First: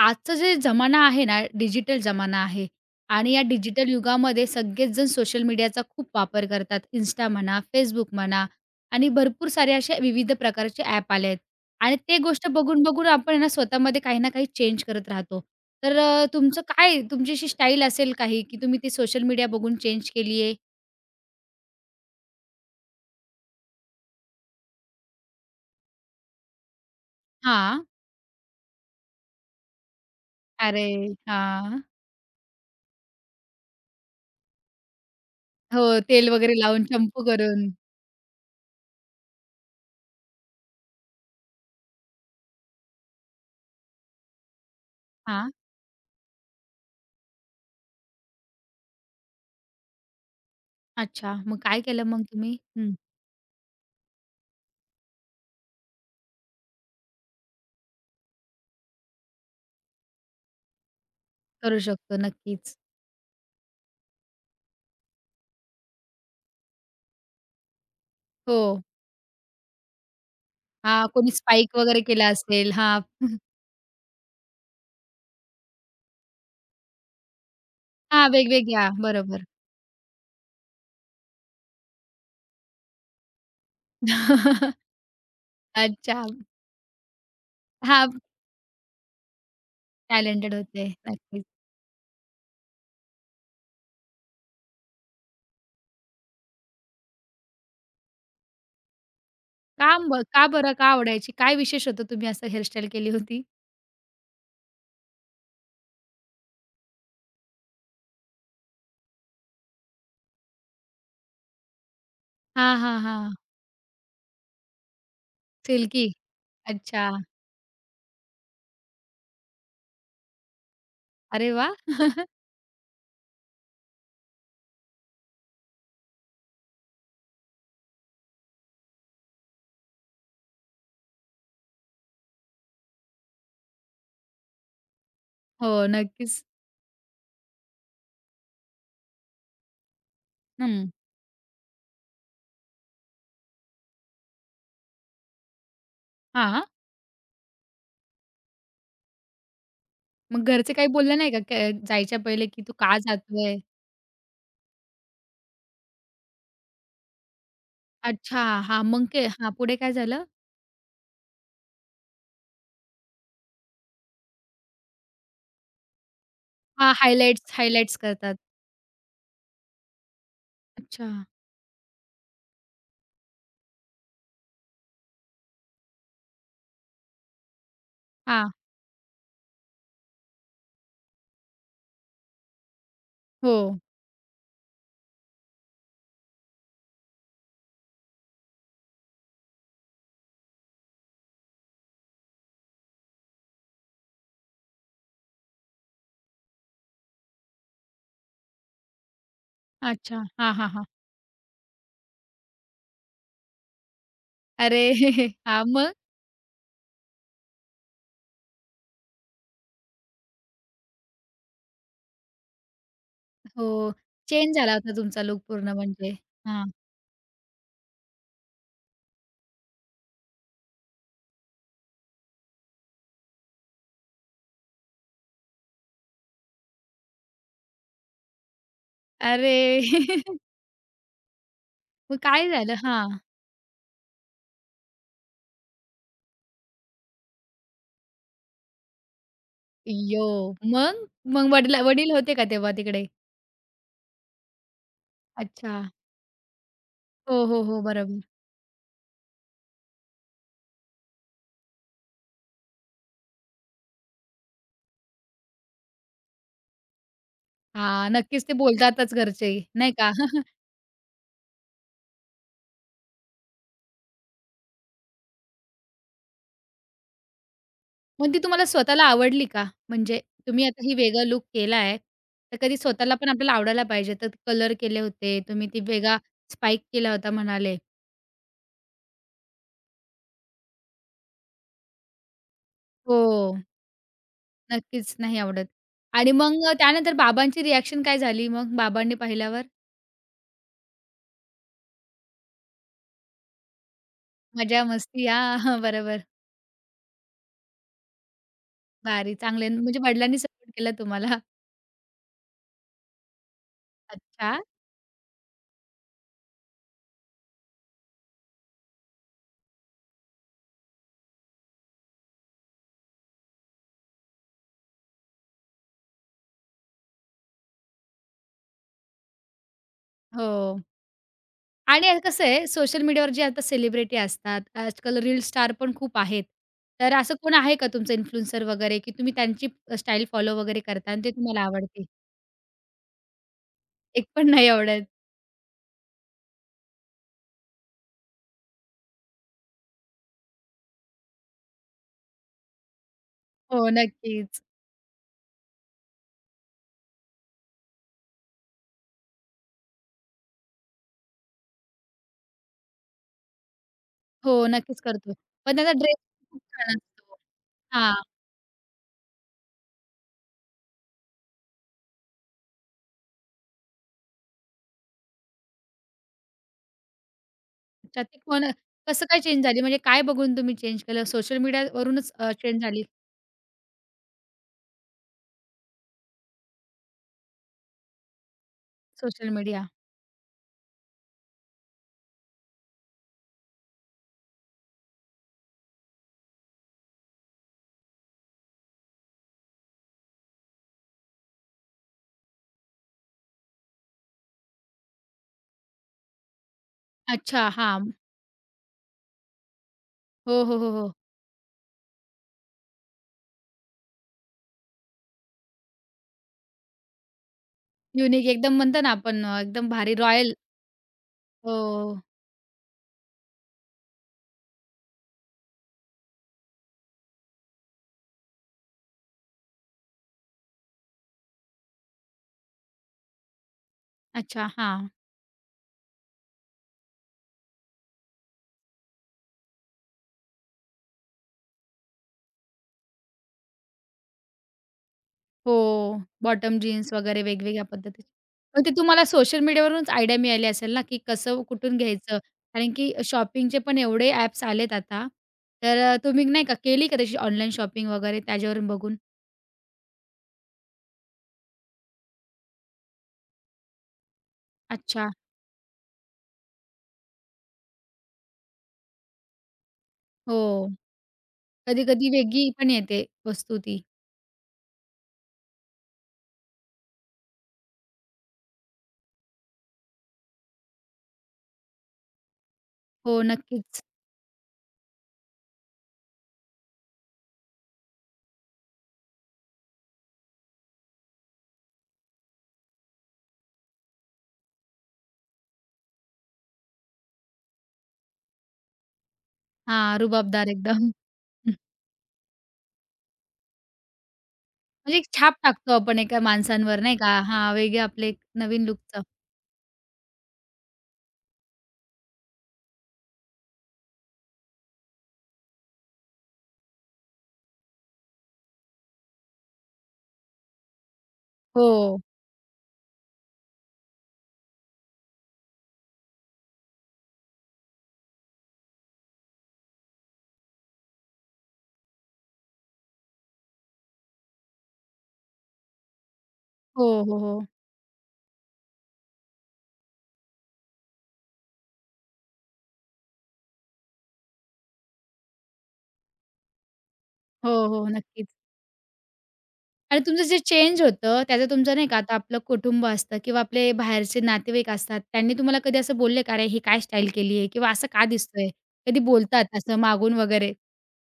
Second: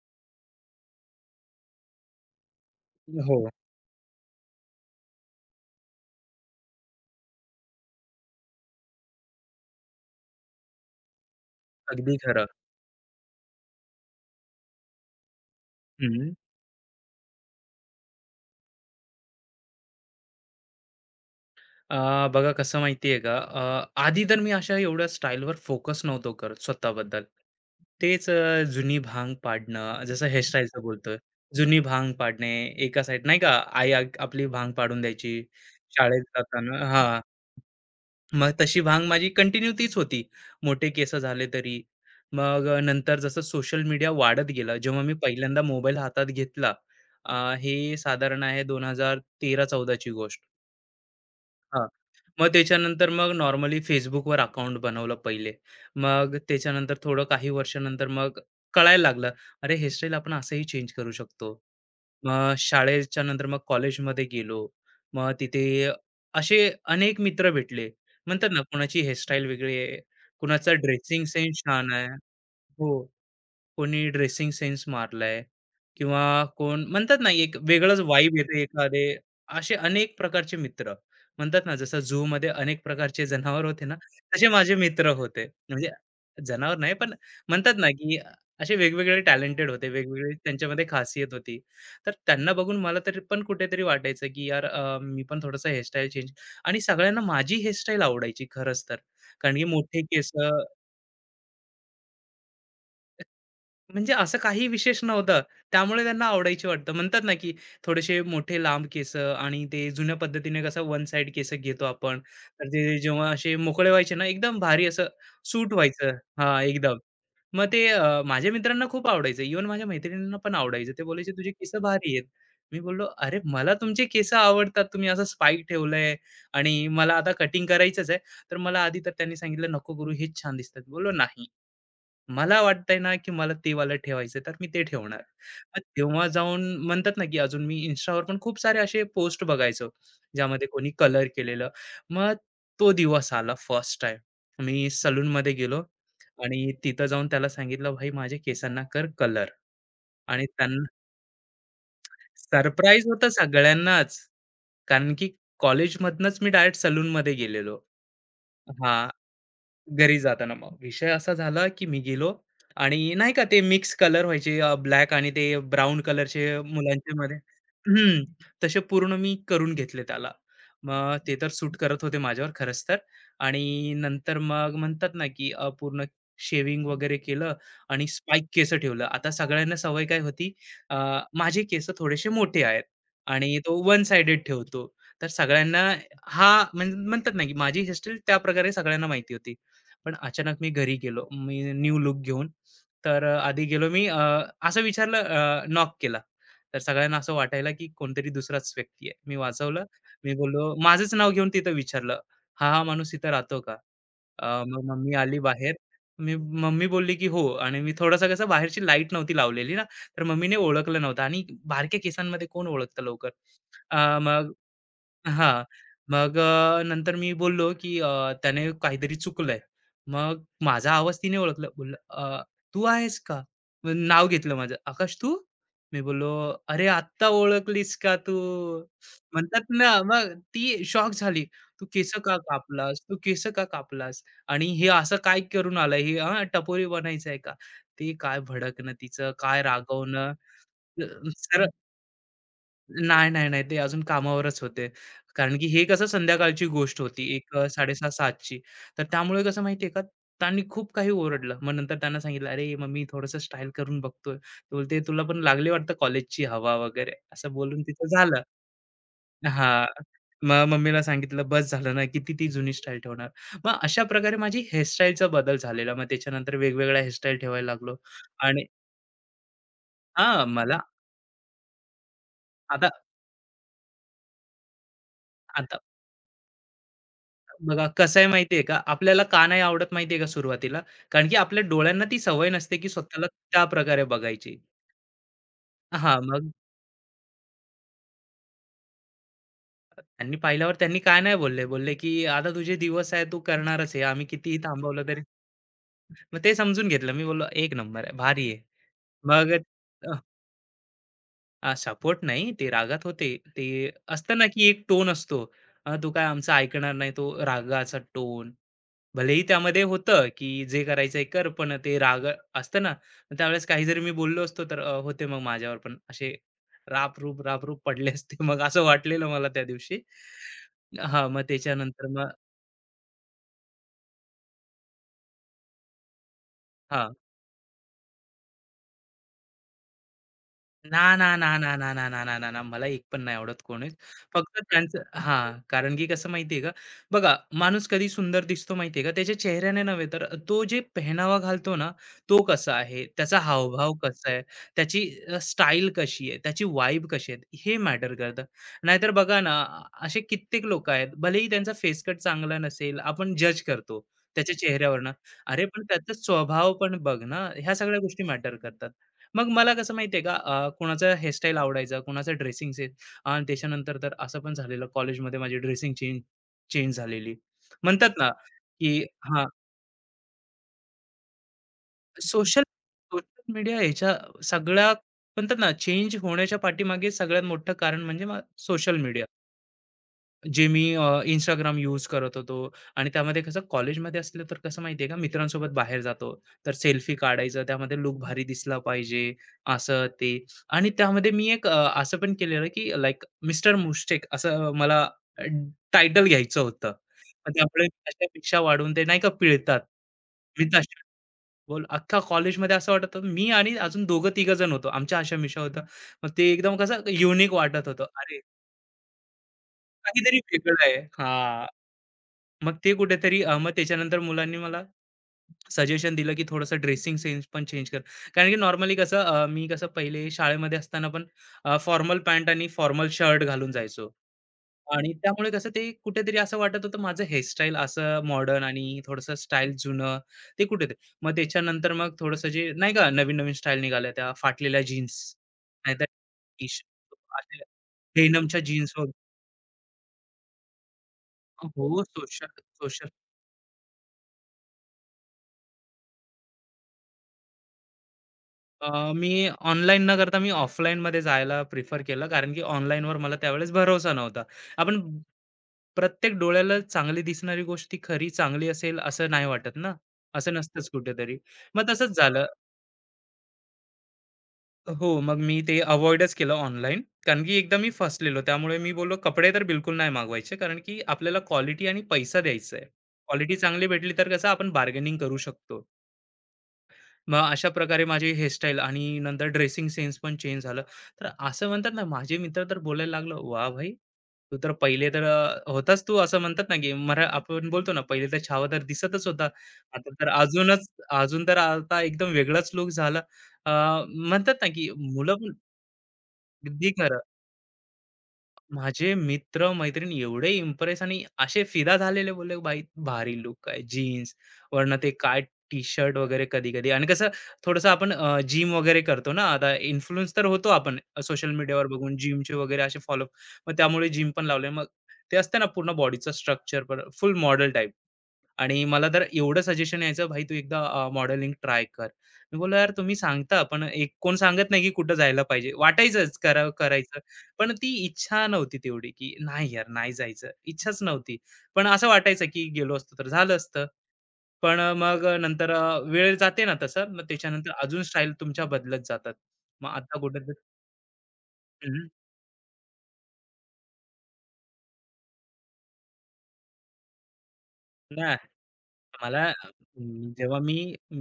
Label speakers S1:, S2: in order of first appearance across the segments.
S1: आजचा जे जमाना आहे ना, डिजिटल जमाना आहे आणि या
S2: हो,
S1: डिजिटल युगामध्ये सगळेच जण सोशल मीडियाचा खूप वापर करतात. Insta म्हणा, Facebook म्हणा आणि भरपूर सारे असे विविध प्रकारचे ॲप आले आहेत आणि
S2: अगदी
S1: ते
S2: खरं.
S1: गोष्ट बघून-बघून आपण आहे ना, स्वतःमध्ये काही ना काही चेंज करत राहतो. तर
S2: हं.
S1: तुमचं काय तुमची अशी स्टाईल असेल काही, की तुम्ही ती सोशल मीडिया बघून चेंज केली आहे?
S2: बघा कसं माहितीये का, आधी तर मी अशा एवढ्या स्टाईलवर फोकस नव्हतो करत स्वतःबद्दल.
S1: हां.
S2: तेच जुनी भांग पाडणं, जसं हेअरस्टाईलचं
S1: अरे!
S2: बोलतोय. जुनी
S1: हां.
S2: भांग पाडणे, एका साईड नाही का, आई आपली भांग पाडून द्यायची
S1: हो,
S2: शाळेत
S1: तेल वगैरे
S2: जाताना
S1: लावून,
S2: हां,
S1: शॅम्पू करून.
S2: मग तशी भांग माझी कंटिन्यू तीच होती. मोठे केस झाले तरी. मग नंतर जसं सोशल मीडिया वाढत गेलं, जेव्हा मी
S1: हां.
S2: पहिल्यांदा मोबाईल हातात घेतला, हे साधारण आहे 2013-14 ची गोष्ट.
S1: अच्छा. मग काय
S2: हां.
S1: केलं मग
S2: मग
S1: तुम्ही? हं.
S2: त्याच्यानंतर मग नॉर्मली Facebookवर अकाउंट बनवलं पहिले. मग त्याच्यानंतर थोडं काही वर्षानंतर मग कळायला लागलं, अरे हेअरस्टाईल आपण असंही चेंज करू शकतो.
S1: करू शकतो
S2: मग
S1: नक्कीच.
S2: शाळेच्या नंतर मग कॉलेजमध्ये गेलो. मग तिथे असे अनेक मित्र भेटले. म्हणतात
S1: हो.
S2: ना, कुणाची हेअरस्टाईल वेगळी आहे, कुणाचा
S1: हां,
S2: ड्रेसिंग
S1: कोणी
S2: सेन्स
S1: स्पाइक
S2: छान
S1: वगैरे
S2: आहे.
S1: केला असेल.
S2: हो.
S1: हां.
S2: कोणी ड्रेसिंग सेन्स मारलाय किंवा कोण म्हणतात ना एक वेगळंच
S1: हां,
S2: वाईब येते
S1: वेगवेगळ्या.
S2: एखादे.
S1: बरोबर.
S2: असे अनेक प्रकारचे मित्र म्हणतात ना जसं झू मध्ये अनेक प्रकारचे जनावर होते ना, तसे माझे मित्र होते. म्हणजे
S1: अच्छा.
S2: जनावर नाही, पण म्हणतात ना
S1: हां,
S2: की असे वेगवेगळे टॅलेंटेड होते, वेगवेगळे
S1: टॅलेंटेड
S2: त्यांच्यामध्ये
S1: होते.
S2: खासियत
S1: नक्कीच.
S2: होती. तर त्यांना बघून मला तरी पण कुठेतरी वाटायचं की यार, मी पण थोडंसं हेअरस्टाईल चेंज. आणि सगळ्यांना माझी हेअरस्टाईल आवडायची खरंच तर, कारण की
S1: का
S2: मोठे
S1: ब
S2: केस.
S1: का बरं का आवडायची? काय विशेष होतं तुम्ही असं हेअरस्टाईल केली होती?
S2: म्हणजे असं काही विशेष नव्हतं. त्यामुळे त्यांना आवडायची वाटतं. म्हणतात ना, की थोडेसे मोठे लांब केसं आणि ते जुन्या पद्धतीने कसं वन साइड केसं घेतो आपण. तर
S1: हां,
S2: ते
S1: हां,
S2: जेव्हा
S1: हां.
S2: असे मोकळे व्हायचे ना, एकदम भारी असं सूट
S1: सिल्की.
S2: व्हायचं. हां, एकदम.
S1: अच्छा.
S2: मग ते माझ्या मित्रांना खूप आवडायचं. इव्हन माझ्या मैत्रिणींना पण आवडायचं. ते बोलायचे, "तुझे
S1: अरे वाह!
S2: केसं भारी आहेत." मी बोललो, "अरे, मला तुमचे केसं आवडतात. तुम्ही असं स्पाइक ठेवलंय आणि मला आता कटिंग करायचंच आहे." तर मला आधी तर त्यांनी सांगितलं, "नको करू, हेच छान दिसतात." बोललो, "नाही." मला वाटतंय ना, की मला ते वालं ठेवायचं तर मी ते ठेवणार.
S1: हो,
S2: मग तेव्हा
S1: नक्कीच.
S2: जाऊन म्हणतात ना, की अजून मी Instaवर पण खूप सारे असे पोस्ट बघायचो, ज्यामध्ये
S1: हं.
S2: कोणी कलर केलेलं. मग तो दिवस आला फर्स्ट टाईम. मी सलूनमध्ये गेलो
S1: हां.
S2: आणि तिथं जाऊन त्याला सांगितलं, "भाई माझ्या केसांना कर कलर."
S1: मग
S2: आणि
S1: घरचे
S2: त्यांना
S1: काही बोलले नाही का जायच्या पहिले, की "तू का
S2: सरप्राईज होतं
S1: जातोय?"
S2: सगळ्यांनाच. कारण की कॉलेजमधनंच मी डायरेक्ट सलूनमध्ये गेलेलो.
S1: अच्छा. हां, मग
S2: हां.
S1: ते हां, पुढे काय
S2: घरी
S1: झालं?
S2: जाताना मग विषय असा झाला, की मी गेलो आणि नाही का ते मिक्स कलर व्हायचे, ब्लॅक आणि ते ब्राउन कलरचे
S1: हां,
S2: मुलांचे मध्ये.
S1: हायलाइट्स हायलाइट्स
S2: हं,
S1: करतात.
S2: तसे पूर्ण मी करून घेतले त्याला.
S1: अच्छा.
S2: मग ते तर सूट करत होते माझ्यावर खरंच तर, आणि नंतर मग म्हणतात ना, की पूर्ण शेव्हिंग वगैरे केलं आणि स्पाइक
S1: हां.
S2: केस ठेवलं. आता सगळ्यांना सवय काय होती, अ, माझे केस थोडेसे मोठे आहेत
S1: हो.
S2: आणि तो वन साइडेड ठेवतो. तर सगळ्यांना हा, म्हणतात ना, की माझी हेअरस्टाईल त्याप्रकारे सगळ्यांना माहिती होती. पण अचानक मी घरी गेलो, मी न्यू लुक घेऊन. तर आधी गेलो मी, असं विचारलं, नॉक केला. तर सगळ्यांना असं वाटायला की कोणतरी दुसराच व्यक्ती आहे. मी वाचवलं.
S1: अच्छा.
S2: मी
S1: हां, हां,
S2: बोललो
S1: हां.
S2: माझंच नाव घेऊन तिथं विचारलं, हा हा माणूस इथं राहतो का.
S1: अरे!
S2: मग मम्मी आली
S1: हां,
S2: बाहेर.
S1: मग?
S2: मी मम्मी बोलली की हो, आणि मी थोडंसं कसं बाहेरची लाईट नव्हती लावलेली ना, तर मम्मीने ओळखलं नव्हतं. आणि बारक्या केसांमध्ये कोण ओळखतं लवकर.
S1: हो,
S2: अ, मग
S1: चेंज झाला होता तुमचा लूक
S2: हां.
S1: पूर्ण म्हणजे.
S2: मग
S1: हां.
S2: नंतर मी बोललो, की "त्याने काहीतरी चुकलंय." मग माझा आवाज तिने ओळखला. बोललं, तू आहेस का?" मग नाव घेतलं माझं, "आकाश तू?" मी बोललो, "अरे आत्ता ओळखलीस का तू?" म्हणतात
S1: अरे!
S2: ना, मग ती शॉक झाली. "तू केस
S1: मग
S2: का
S1: काय झालं?
S2: कापलास? तू
S1: हां.
S2: केस का कापलास? आणि हे असं काय करून आलं? हे हां, टपोरी बनायचं आहे का?" ते काय भडकणं तिचं, काय
S1: अय्यो!
S2: रागवणं.
S1: मग? मग वडील होते का तेव्हा तिकडे?
S2: नाही, नाही, नाही. ते अजून कामावरच होते. कारण की
S1: अच्छा.
S2: हे कसं संध्याकाळची गोष्ट होती.
S1: हो,
S2: एक
S1: हो, हो, बरोबर.
S2: 6:30-7:00. तर त्यामुळे कसं माहिती आहे का, त्यांनी खूप काही ओरडलं. मग नंतर त्यांना सांगितलं, "अरे, मग मी थोडंसं स्टाईल करून बघतोय." ते बोलते, "तुला पण लागली वाटतं कॉलेजची हवा वगैरे." असं बोलून
S1: हां,
S2: तिचं झालं.
S1: नक्कीच ते बोलतातच घरचे,
S2: हां.
S1: नाही का?
S2: मग मम्मीला सांगितलं, "बस झालं ना, किती ती जुनी स्टाईल ठेवणार." मग अशा प्रकारे माझी हेअरस्टाईलचा बदल झालेला. मग त्याच्यानंतर वेगवेगळ्या हेअरस्टाईल ठेवायला लागलो.
S1: मग ती
S2: आणि
S1: तुम्हाला स्वतःला आवडली का? म्हणजे
S2: हां,
S1: तुम्ही
S2: मला
S1: आता ही वेगळा लूक केला आहे, तर कधी
S2: आता
S1: स्वतःला पण आपल्याला आवडायला पाहिजे. तर कलर केले होते, तुम्ही
S2: आता
S1: ती वेगळा स्पाइक केला होता म्हणाले.
S2: बघा कसं आहे माहितीये का, आपल्याला का नाही आवडत माहितीये का सुरुवातीला, कारण की आपल्या डोळ्यांना ती सवय नसते, की
S1: हो.
S2: स्वतःला त्या प्रकारे बघायची.
S1: नक्कीच नाही आवडत.
S2: हां,
S1: आणि
S2: मग
S1: मग त्यानंतर बाबांची रिएक्शन काय झाली मग बाबांनी पाहिल्यावर?
S2: त्यांनी पाहिल्यावर त्यांनी काय नाही बोलले. बोलले, की "आता तुझे दिवस आहे, तू करणारच हे. आम्ही कितीही
S1: मजा,
S2: थांबवलं तरी."
S1: मस्ती हां, हां, बरोबर.
S2: मग ते समजून घेतलं. मी बोललो, "एक नंबर आहे, भारी आहे."
S1: भारी
S2: मग
S1: चांगले म्हणजे वडिलांनी सपोर्ट केला तुम्हाला.
S2: सपोर्ट नाही, ते रागात होते. ते असतं ना,
S1: अच्छा.
S2: की एक टोन असतो. तू काय आमचं ऐकणार नाही." तो रागाचा टोन. भलेही त्यामध्ये होतं, की जे करायचं कर, पण ते राग असतं ना, मग त्यावेळेस काही जरी मी बोललो असतो, तर होते मग माझ्यावर पण असे राप-रूप, राप-रूप पडले असते. मग असं वाटलेलं मला त्या दिवशी.
S1: हो.
S2: हां, मग त्याच्यानंतर
S1: आणि
S2: मग
S1: कसं आहे सोशल मीडियावर जे आता सेलिब्रिटी असतात, आजकाल रील स्टार पण खूप आहेत. तर
S2: हां.
S1: असं कोण आहे का तुमचं इन्फ्लुएन्सर वगैरे, की तुम्ही त्यांची स्टाईल फॉलो वगैरे करता
S2: ना,
S1: आणि ते
S2: ना, ना,
S1: तुम्हाला
S2: ना, ना,
S1: आवडते?
S2: ना, ना, ना, ना, ना. मला एक पण नाही आवडत कोणीच.
S1: एक पण
S2: फक्त
S1: नाही
S2: त्यांचं
S1: आवडत.
S2: हां, कारण की कसं माहितीये का, बघा माणूस कधी सुंदर दिसतो माहितीये का, त्याच्या चेहऱ्याने नव्हे तर तो जे पेहनावा घालतो ना, तो कसा आहे, त्याचा
S1: हो,
S2: हावभाव कसा आहे,
S1: नक्कीच.
S2: त्याची स्टाईल कशी आहे, त्याची वाइब कशी आहे, हे मॅटर करतं. नाहीतर बघा ना, असे कित्येक लोकं आहेत, भलेही त्यांचा फेस कट चांगला नसेल, आपण जज करतो त्याच्या
S1: हो, नक्कीच
S2: चेहऱ्यावरनं.
S1: करतो.
S2: अरे,
S1: पण
S2: पण
S1: त्याचा
S2: त्याचा
S1: ड्रेस खूप
S2: स्वभाव
S1: छान
S2: पण बघ
S1: असतो.
S2: ना, ह्या सगळ्या
S1: हां.
S2: गोष्टी मॅटर करतात. मग मला कसं माहितीये का, कोणाचा हेअरस्टाईल आवडायचा, कोणाचा ड्रेसिंग सेन्स. आणि त्याच्यानंतर तर असं पण झालेलं कॉलेजमध्ये माझी ड्रेसिंग चेंज चेंज झालेली. म्हणतात
S1: अच्छा,
S2: ना,
S1: ती कोण
S2: की
S1: कसं काय
S2: हां,
S1: चेंज झाली? म्हणजे काय बघून तुम्ही चेंज केलं? सोशल मीडियावरूनच
S2: सोशल
S1: चेंज झाली?
S2: सोशल मीडिया ह्याच्या सगळ्या म्हणतात ना, चेंज होण्याच्या पाठीमागे सगळ्यात मोठं कारण म्हणजे सोशल मीडिया.
S1: Social media.
S2: जे मी Instagram यूज करत होतो आणि त्यामध्ये कसं कॉलेजमध्ये असलं तर कसं माहितीये का मित्रांसोबत बाहेर जातो, तर सेल्फी काढायचं, त्यामध्ये लुक भारी दिसला पाहिजे असं ते. आणि त्यामध्ये मी एक असं पण केलेलं की लाईक मिस्टर मुस्टेक असं मला टायटल घ्यायचं होतं, पण
S1: अच्छा,
S2: त्यामुळे
S1: हां.
S2: त्याच्यापेक्षा वाढून ते नाही का पिळतात,
S1: हो,
S2: मी
S1: हो, हो,
S2: तशा
S1: हो.
S2: बोल. अख्खा कॉलेजमध्ये असं वाटत होतं, मी आणि अजून दोघं तिघ जण होतो, आमच्या आशा मिशा होता. मग ते एकदम कसं युनिक वाटत होतं, अरे
S1: युनिक एकदम म्हणतो ना आपण एकदम भारी
S2: काहीतरी
S1: रॉयल
S2: वेगळं आहे हा.
S1: हो.
S2: मग ते कुठेतरी, मग त्याच्यानंतर मुलांनी मला सजेशन दिलं, की थोडंसं ड्रेसिंग सेन्स पण चेंज कर. कारण की नॉर्मली कसं मी कसं पहिले शाळेमध्ये असताना पण फॉर्मल पॅन्ट आणि फॉर्मल शर्ट घालून जायचो.
S1: अच्छा, हां.
S2: आणि त्यामुळे कसं ते कुठेतरी असं वाटत होतं, माझं हेअरस्टाईल असं मॉडर्न आणि थोडंसं स्टाईल जुनं, ते कुठेतरी. मग त्याच्यानंतर मग थोडंसं जे नाही का नवीन-नवीन स्टाईल निघाल्या, त्या फाटलेल्या जीन्स नाहीतर
S1: हो.
S2: टी
S1: बॉटम जीन्स वगैरे वेगवेगळ्या पद्धतीचे. मग ते
S2: जीन्स वगैरे.
S1: तुम्हाला सोशल मीडियावरूनच आयडिया मिळाली असेल ना, की कसं कुठून
S2: हो,
S1: घ्यायचं? कारण
S2: सोशल
S1: की शॉपिंगचे पण एवढे ॲप्स आलेत आता. तर तुम्ही नाही का केली का तशी ऑनलाईन शॉपिंग वगैरे त्याच्यावरून
S2: अ,
S1: बघून?
S2: मी ऑनलाईन न करता मी ऑफलाईनमध्ये जायला प्रिफर केलं, कारण की ऑनलाईनवर मला त्यावेळेस भरोसा नव्हता. आपण
S1: अच्छा.
S2: प्रत्येक डोळ्याला चांगली दिसणारी गोष्ट ती खरी चांगली असेल असं नाही वाटत ना, असं नसतंच
S1: हो.
S2: कुठेतरी. मग तसंच
S1: कधी-कधी
S2: झालं.
S1: वेगळी पण येते वस्तू ती.
S2: हो, मग मी ते अव्हॉइडच केलं ऑनलाईन, कारण की एकदा मी फसलेलो. त्यामुळे मी बोललो कपडे तर बिलकुल नाही मागवायचे, कारण की आपल्याला क्वालिटी आणि पैसा द्यायचा आहे.
S1: हो,
S2: क्वालिटी चांगली
S1: नक्कीच.
S2: भेटली तर कसं आपण बार्गेनिंग करू शकतो. मग अशा प्रकारे माझी हेअरस्टाईल आणि नंतर ड्रेसिंग सेन्स पण चेंज झालं. तर असं म्हणतात ना, माझे मित्र तर बोलायला लागलं, "वाह भाई! तू तर पहिले तर होताच तू." असं म्हणतात ना, की मरा आपण बोलतो ना, "पहिले तर छावा तर दिसतच होता. आता
S1: हां,
S2: तर
S1: रुबाबदार
S2: अजूनच
S1: एकदम.
S2: अजून तर आता एकदम वेगळाच लूक झाला." अ, म्हणतात ना, की
S1: म्हणजे एक
S2: मुलं पण
S1: छाप टाकतो आपण एका
S2: अगदी
S1: माणसांवर नाही
S2: खरं.
S1: का? हां, वेगळे आपले एक नवीन
S2: माझे
S1: लूकचं.
S2: मित्र-मैत्रीण एवढे इम्प्रेस आणि असे फिदा झालेले बोलले, "भाई भारी लुक आहे, जीन्स वरनं ते काय टी-शर्ट वगैरे कधी-कधी." आणि कसं थोडंसं आपण जिम वगैरे करतो ना, आता इन्फ्लुएन्स तर होतो आपण सोशल मीडियावर बघून
S1: हो.
S2: जिमचे वगैरे असे फॉलो. मग त्यामुळे जिम पण लावले. मग ते असतं ना पूर्ण बॉडीचं स्ट्रक्चर, फुल मॉडेल टाइप. आणि मला तर एवढं सजेशन यायचं, "भाई तू एकदा मॉडेलिंग ट्राय कर." मी बोललो, "यार तुम्ही सांगता, पण एक कोण सांगत नाही की कुठं जायला पाहिजे." वाटायचंच करा
S1: हो,
S2: करायचं,
S1: हो, हो.
S2: पण ती इच्छा नव्हती तेवढी की नाही यार नाही जायचं. इच्छाच नव्हती. पण असं वाटायचं की गेलो असतो तर झालं असतं. पण मग नंतर वेळ जाते ना तसं, मग त्याच्यानंतर
S1: हो,
S2: अजून
S1: हो,
S2: स्टाईल
S1: नक्कीच.
S2: तुमच्या बदलत जातात. मग आता
S1: आणि तुमचं
S2: कुठेतरी
S1: जे चेंज होतं त्याचं तुमचं नाही
S2: हं,
S1: का आता आपलं कुटुंब असतं किंवा आपले बाहेरचे नातेवाईक असतात, त्यांनी तुम्हाला कधी असं बोलले का? "अरे, ही काय स्टाईल केली आहे?" किंवा "असं का
S2: नाही
S1: दिसतोय?" कधी
S2: मला
S1: बोलतात असं
S2: अं,
S1: मागून
S2: जेव्हा
S1: वगैरे?
S2: मी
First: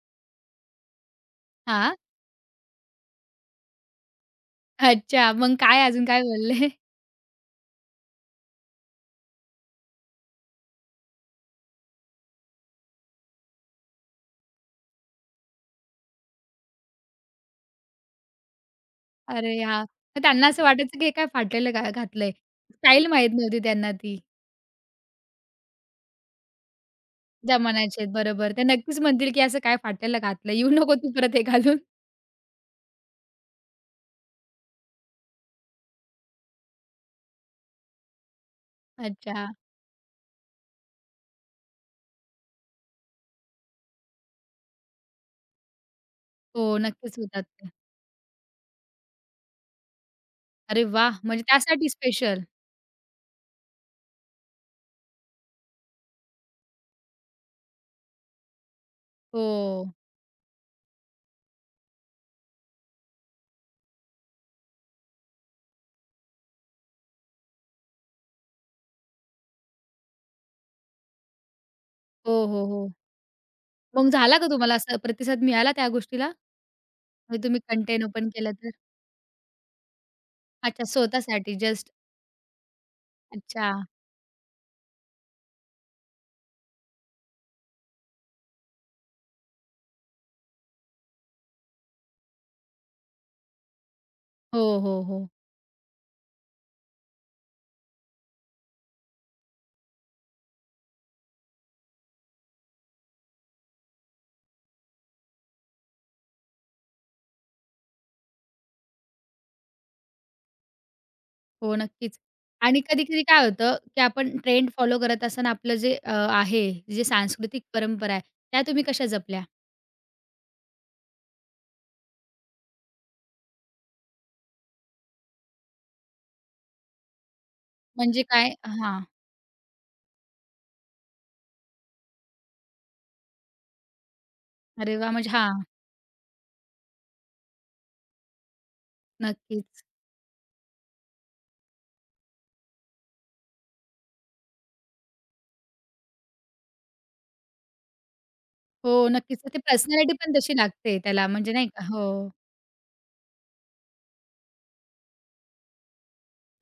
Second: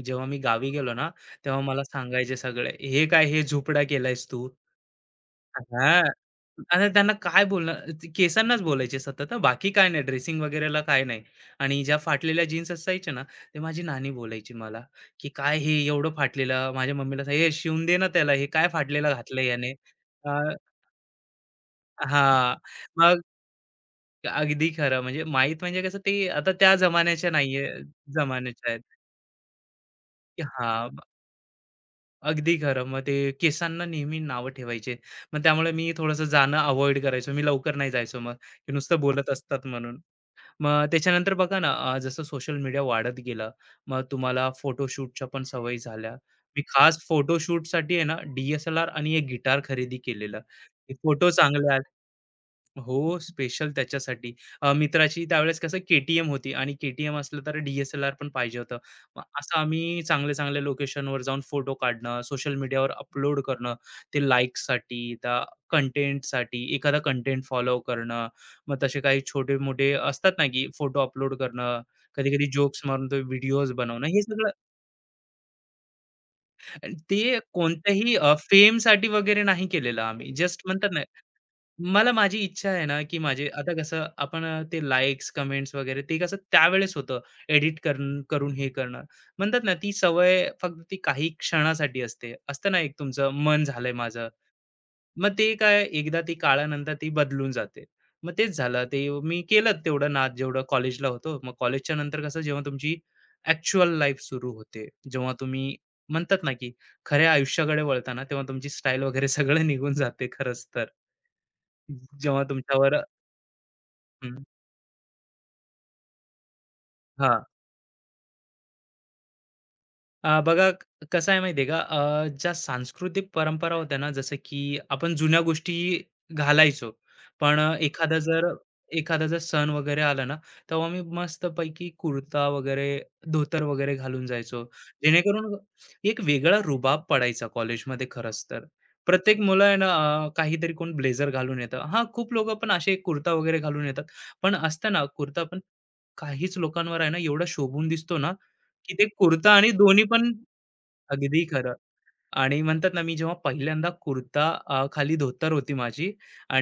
S2: जेव्हा मी गावी गेलो ना, तेव्हा मला
S1: हां.
S2: सांगायचे सगळे, "हे काय हे झोपडा केलायस तू?
S1: अच्छा, मग काय
S2: हां.
S1: अजून काय बोलले?
S2: आता त्यांना काय बोलणार? ते केसांनाच बोलायचे सतत हं. बाकी काय नाही, ड्रेसिंग वगैरेला काय नाही. आणि ज्या फाटलेल्या जीन्स असायच्या ना, ते माझी नानी बोलायची मला, की "काय हे एवढं फाटलेलं?" माझ्या मम्मीला सांग, "हे शिवून दे ना त्याला, हे काय फाटलेलं घातलं
S1: अरे
S2: याने."
S1: हां. मग
S2: अ,
S1: त्यांना असं वाटायचं की हे काय फाटलेलं घातलंय.
S2: हां.
S1: स्टाईल
S2: मग
S1: माहीत नव्हती त्यांना ती.
S2: अगदी खरं म्हणजे माहीत म्हणजे कसं ते आता त्या जमान्याच्या नाहीये,
S1: जमान्याचे आहेत बरोबर. ते
S2: जमान्याच्या आहेत.
S1: नक्कीच म्हणतील की असं काय फाटलेलं
S2: की
S1: घातलंय. येऊ नको
S2: हां.
S1: तू परत हे घालून.
S2: अगदी खरं. मग ते केसांना नेहमी नावं ठेवायचे. मग त्यामुळे मी थोडंसं जाणं अव्हॉइड करायचो. मी लवकर नाही जायचो मग, की नुसतं बोलत
S1: अच्छा.
S2: असतात म्हणून. मग त्याच्यानंतर बघा ना, जसं सोशल मीडिया वाढत गेला, मग तुम्हाला फोटोशूटच्या पण सवयी झाल्या. मी
S1: हो,
S2: खास
S1: नक्कीच होतात ते.
S2: फोटोशूटसाठी आहे ना, डी-एस-एल-आर आणि एक गिटार खरेदी केलेलं.
S1: अरे वाह!
S2: फोटो
S1: म्हणजे
S2: चांगले.
S1: त्यासाठी स्पेशल.
S2: हो, स्पेशल त्याच्यासाठी. मित्राची त्यावेळेस कसं के-टी-एम होती आणि के एम असलं तर डी-एस-एल-आर पण पाहिजे होतं. मग
S1: हो.
S2: असं आम्ही चांगल्या-चांगल्या लोकेशनवर जाऊन फोटो काढणं, सोशल मीडियावर अपलोड करणं, ते लाइक्ससाठी, त्या कंटेंटसाठी, एखादा कंटेंट फॉलो करणं. मग तसे काही छोटे-मोठे असतात ना, की फोटो अपलोड करणं, कधी-कधी
S1: हो, हो,
S2: जोक्स
S1: हो.
S2: मारून ते व्हिडिओज बनवणं.
S1: मग
S2: हे
S1: झाला का
S2: सगळं
S1: तुम्हाला असा प्रतिसाद मिळाला त्या गोष्टीला?
S2: ते
S1: म्हणजे तुम्ही कंटेन
S2: कोणत्याही
S1: ओपन केलं तर?
S2: फेमसाठी वगैरे नाही केलेलं आम्ही. जस्ट
S1: अच्छा
S2: म्हणतात ना
S1: स्वतःसाठी जस्ट.
S2: मला माझी इच्छा आहे ना, की माझे
S1: अच्छा.
S2: आता कसं आपण, ते लाइक्स, कमेंट्स वगैरे ते कसं त्यावेळेस होतं एडिट करून करून हे करणं. म्हणतात ना, ती सवय फक्त ती काही क्षणासाठी असते. असतं ना, एक तुमचं मन झालंय माझं.
S1: हो, हो, हो.
S2: मग ते काय एकदा ती काळानंतर ती बदलून जाते. मग तेच झालं ते मी केलं तेवढं नाद जेवढं कॉलेजला होतो. मग कॉलेजच्या नंतर कसं जेव्हा तुमची ॲक्चुअल लाईफ सुरू होते, जेव्हा तुम्ही म्हणतात ना, की खऱ्या आयुष्याकडे वळता तेव्हा तुमची स्टाईल वगैरे सगळं निघून जाते खरंच तर.
S1: हो, नक्कीच.
S2: जेव्हा
S1: आणि
S2: तुमच्यावर
S1: कधी-कधी काय होतं, की आपण
S2: हं,
S1: ट्रेंड फॉलो करत असताना आपलं जे आहे, जे
S2: हां.
S1: सांस्कृतिक परंपरा आहे, त्या तुम्ही कशा जपल्या?
S2: बघा कसं आहे माहिती का, ज्या सांस्कृतिक परंपरा होत्या ना, जसं की आपण जुन्या गोष्टी घालायचो. पण, एखादा
S1: म्हणजे काय
S2: जर
S1: हां.
S2: एखादा जर सण वगैरे आला ना, तेव्हा मी मस्तपैकी कुर्ता वगैरे, धोतर वगैरे घालून जायचो.
S1: अरे वाह! म्हणजे
S2: जेणेकरून
S1: हां,
S2: एक वेगळा रुबाब पडायचा कॉलेजमध्ये खरंच तर. प्रत्येक मुलं आहे
S1: नक्कीच.
S2: ना, काहीतरी कोण ब्लेझर घालून येतं. हां, खूप लोकं पण असे कुर्ता वगैरे घालून येतात. पण असतं ना, कुर्ता पण काहीच लोकांवर आहे ना, एवढा शोभून दिसतो ना,
S1: हो,
S2: की ते
S1: नक्कीच. तर
S2: कुर्ता
S1: ती
S2: आणि दोन्ही
S1: पर्सनॅलिटी
S2: पण
S1: पण तशी लागते त्याला,
S2: अगदी
S1: म्हणजे नाही
S2: खरं.
S1: का? हो.
S2: आणि म्हणतात ना, मी जेव्हा पहिल्यांदा कुर्ता, खाली धोतर होती माझी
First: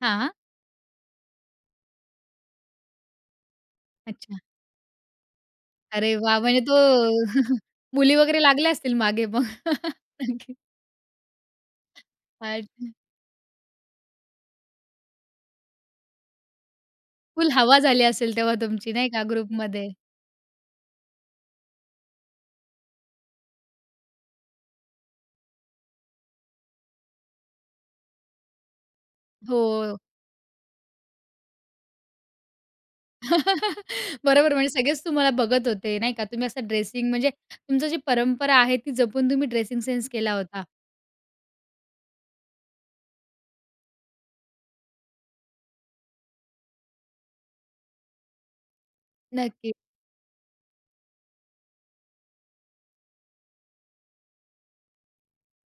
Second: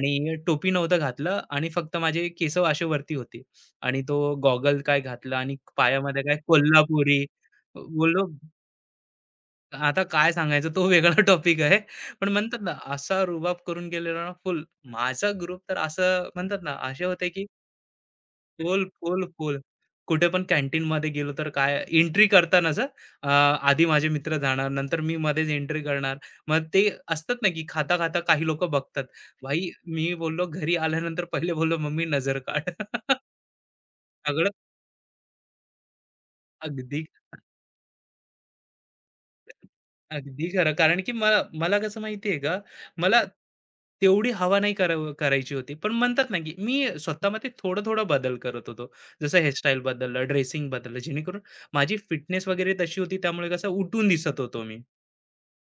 S1: हां.
S2: टोपी नव्हतं घातलं आणि फक्त माझे केस असे वरती होते आणि तो
S1: अच्छा.
S2: गॉगल काय घातला आणि
S1: अरे
S2: पायामध्ये काय
S1: वाह! म्हणजे तो
S2: कोल्हापुरी.
S1: मुली
S2: बोललो
S1: वगैरे लागल्या असतील मागे मग.
S2: आता काय
S1: नक्की.
S2: सांगायचं तो वेगळा टॉपिक आहे. पण म्हणतात ना,
S1: अच्छा.
S2: असा रुबाब करून गेलेला ना फुल. माझा ग्रुप तर असं म्हणतात ना, असे होते की
S1: फुल हवा झाली असेल तेव्हा
S2: फुल,
S1: तुमची नाही
S2: फुल,
S1: का
S2: फुल.
S1: ग्रुपमध्ये?
S2: कुठे पण कॅन्टीनमध्ये गेलो तर काय एंट्री करतानाच हं, अ, आधी माझे मित्र जाणार, नंतर मी मध्येच एंट्री करणार. मग ते असतात ना, की खाता-खाता काही लोकं बघतात. भाई
S1: हो.
S2: मी बोललो घरी आल्यानंतर पहिले बोललो, "मम्मी नजर काढ." सगळं
S1: बरोबर, म्हणजे सगळेच तुम्हाला बघत होते, नाही का? तुम्ही असं
S2: अगदी
S1: ड्रेसिंग म्हणजे तुमचं जी परंपरा आहे, ती जपून तुम्ही ड्रेसिंग सेन्स केला
S2: अगदी
S1: होता.
S2: खरं. कारण की मला मला कसं माहिती आहे का, मला तेवढी हवा नाही करायची होती. पण म्हणतात ना, की मी स्वतःमध्ये थोडं-थोडं बदल करत होतो. जसं
S1: नक्की.
S2: हेअरस्टाईल बदललं, ड्रेसिंग बदललं, जेणेकरून माझी फिटनेस वगैरे तशी होती, त्यामुळे कसं उठून दिसत होतो मी.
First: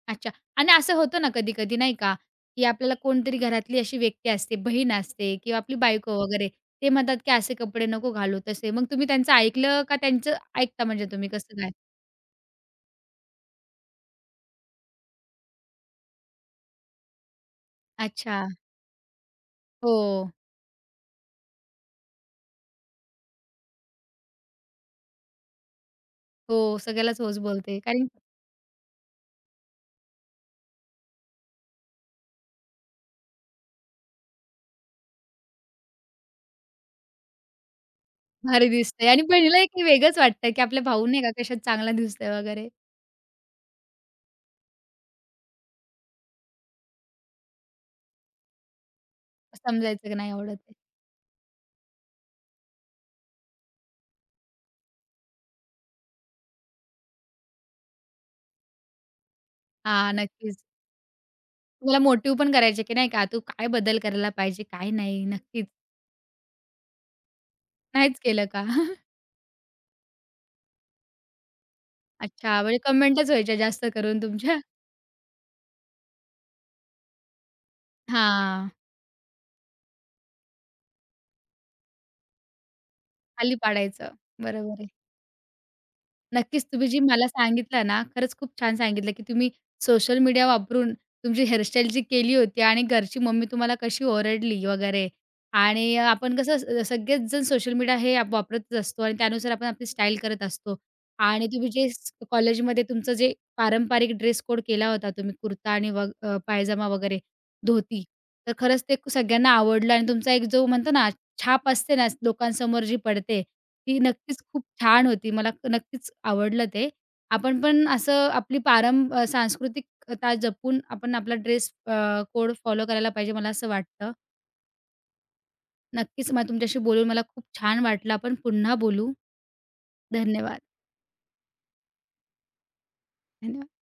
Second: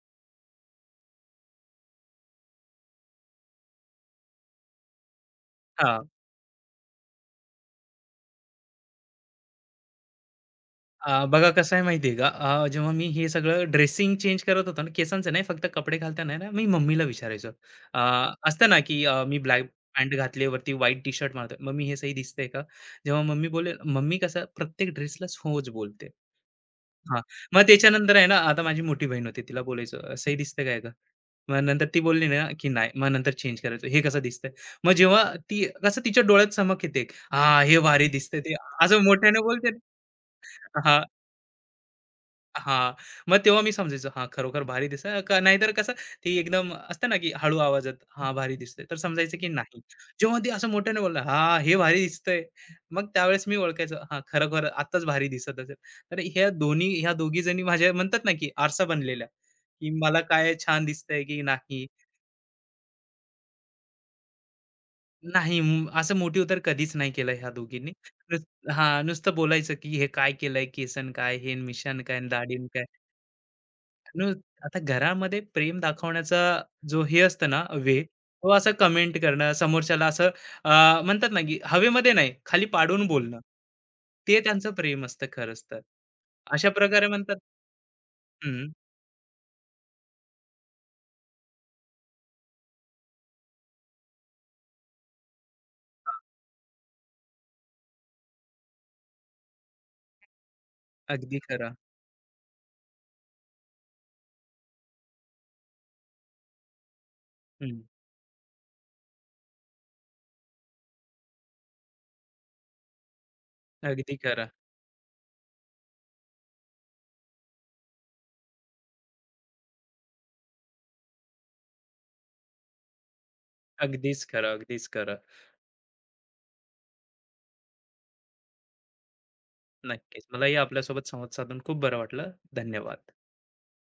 S1: अच्छा. आणि असं होतं ना कधी-कधी, नाही का, की आपल्याला कोणतरी घरातली अशी व्यक्ती असते, बहीण असते किंवा आपली
S2: हां.
S1: बायको वगैरे, ते म्हणतात की "असे कपडे नको घालू, तसे." मग तुम्ही त्यांचं ऐकलं का त्यांचं ऐकता म्हणजे तुम्ही
S2: बघा
S1: कसं काय?
S2: कसं आहे माहिती आहे का? जेव्हा मी हे सगळं ड्रेसिंग चेंज करत होतो ना, केसांचं नाही फक्त कपडे घालताना आहे ना, मी मम्मीला विचारायचो. अ,
S1: अच्छा.
S2: असतं ना, की, मी ब्लॅक पॅन्ट
S1: हो.
S2: घातली वरती व्हाईट टी शर्ट मारतोय. "मम्मी हे सही दिसतंय का?" जेव्हा मम्मी बोलेल मम्मी कसं प्रत्येक ड्रेसलाच होच बोलते.
S1: हो,
S2: हां,
S1: सगळ्यालाच होच
S2: मग
S1: बोलते, कारण
S2: त्याच्यानंतर आहे ना, आता माझी मोठी बहीण होती तिला बोलायचो, " सही दिसतंय काय गं?" मग नंतर ती बोलली ना, की "नाही." मग नंतर चेंज करायचं, "हे कसं दिसतंय?" मग जेव्हा ती कसं तिच्या डोळ्यात चमक येते, "हां, हे भारी दिसतंय ते."
S1: भारी
S2: असं
S1: दिसतंय आणि
S2: मोठ्याने
S1: बहिणीला एक
S2: बोलते
S1: वेगळंच वाटतं की आपला
S2: हां.
S1: भाऊ नाही का कशात चांगला दिसतोय वगैरे,
S2: हां. मग तेव्हा मी समजायचो, हां, खरोखर भारी दिसतंय का नाहीतर कसं ती एकदम असतं ना, की हळू आवाजात, "हां, भारी दिसतंय." तर समजायचं की नाही.
S1: समजायचं की नाही
S2: जेव्हा ते
S1: एवढं
S2: असं मोठ्याने बोललं, "हां, हे भारी दिसतंय." मग त्यावेळेस मी ओळखायचो, हां, खरोखर आत्ताच भारी दिसत असेल. तर ह्या दोघी जणी माझ्या म्हणतात ना, की आरसा बनलेल्या, की
S1: हां,
S2: मला काय
S1: नक्कीच.
S2: छान दिसतंय की नाही.
S1: तुम्हाला मोटिव्ह पण करायचे, की नाही का, "तू काय बदल करायला पाहिजे, काय नाही?"
S2: नाही,
S1: नक्कीच.
S2: असं मोठी उतर कधीच नाही केलं ह्या दोघींनी.
S1: नाहीच
S2: नुस
S1: केलं का?
S2: हां, नुसतं बोलायचं, की "हे काय केलंय? केस अन् काय? हे मिशान काय?
S1: अच्छा,
S2: दाढी
S1: म्हणजे
S2: काय?"
S1: कमेंटच व्हायच्या जास्त करून
S2: म्हणून
S1: तुमच्या?
S2: आता घरामध्ये प्रेम दाखवण्याचा जो हे असतं ना तो
S1: हां,
S2: असं कमेंट करणं समोरच्याला असं, म्हणतात ना की हवेमध्ये नाही खाली पाडून बोलणं
S1: खाली पाडायचं.
S2: ते त्यांचं
S1: बरोबर आहे.
S2: प्रेम असतं खरंच तर
S1: नक्कीच,
S2: अशा
S1: तुम्ही जी
S2: प्रकारे
S1: मला
S2: म्हणतात
S1: सांगितलं ना, खरंच खूप
S2: हम्म,
S1: छान सांगितलं, की तुम्ही सोशल मीडिया वापरून तुमची हेअरस्टाईल जी केली होती आणि घरची मम्मी तुम्हाला कशी ओरडली वगैरे आणि आपण कसं सगळेच जण सोशल मीडिया हे वापरतच असतो आणि त्यानुसार आपण आपली स्टाईल करत असतो
S2: अगदी
S1: आणि तुम्ही
S2: खरं
S1: जे कॉलेजमध्ये तुमचं जे पारंपरिक ड्रेस कोड केला होता तुम्ही कुर्ता आणि पायजामा वगैरे,
S2: हम्म,
S1: धोती. तर खरंच ते सगळ्यांना आवडलं आणि तुमचा एक जो म्हणतो ना, छाप असते ना, लोकांसमोर जी पडते ती
S2: अगदी
S1: नक्कीच
S2: खरं
S1: खूप छान होती. मला नक्कीच आवडलं ते. आपण पण असं आपली सांस्कृतिकता जपून आपण आपला ड्रेस कोड फॉलो करायला पाहिजे, मला असं वाटतं.
S2: अगदीच खरं अगदीच खरं
S1: नक्कीच मला तुमच्याशी बोलून मला खूप छान वाटलं. आपण पुन्हा बोलू.
S2: नक्कीच मलाही
S1: धन्यवाद.
S2: आपल्यासोबत संवाद साधून खूप बरं वाटलं धन्यवाद
S1: धन्यवाद.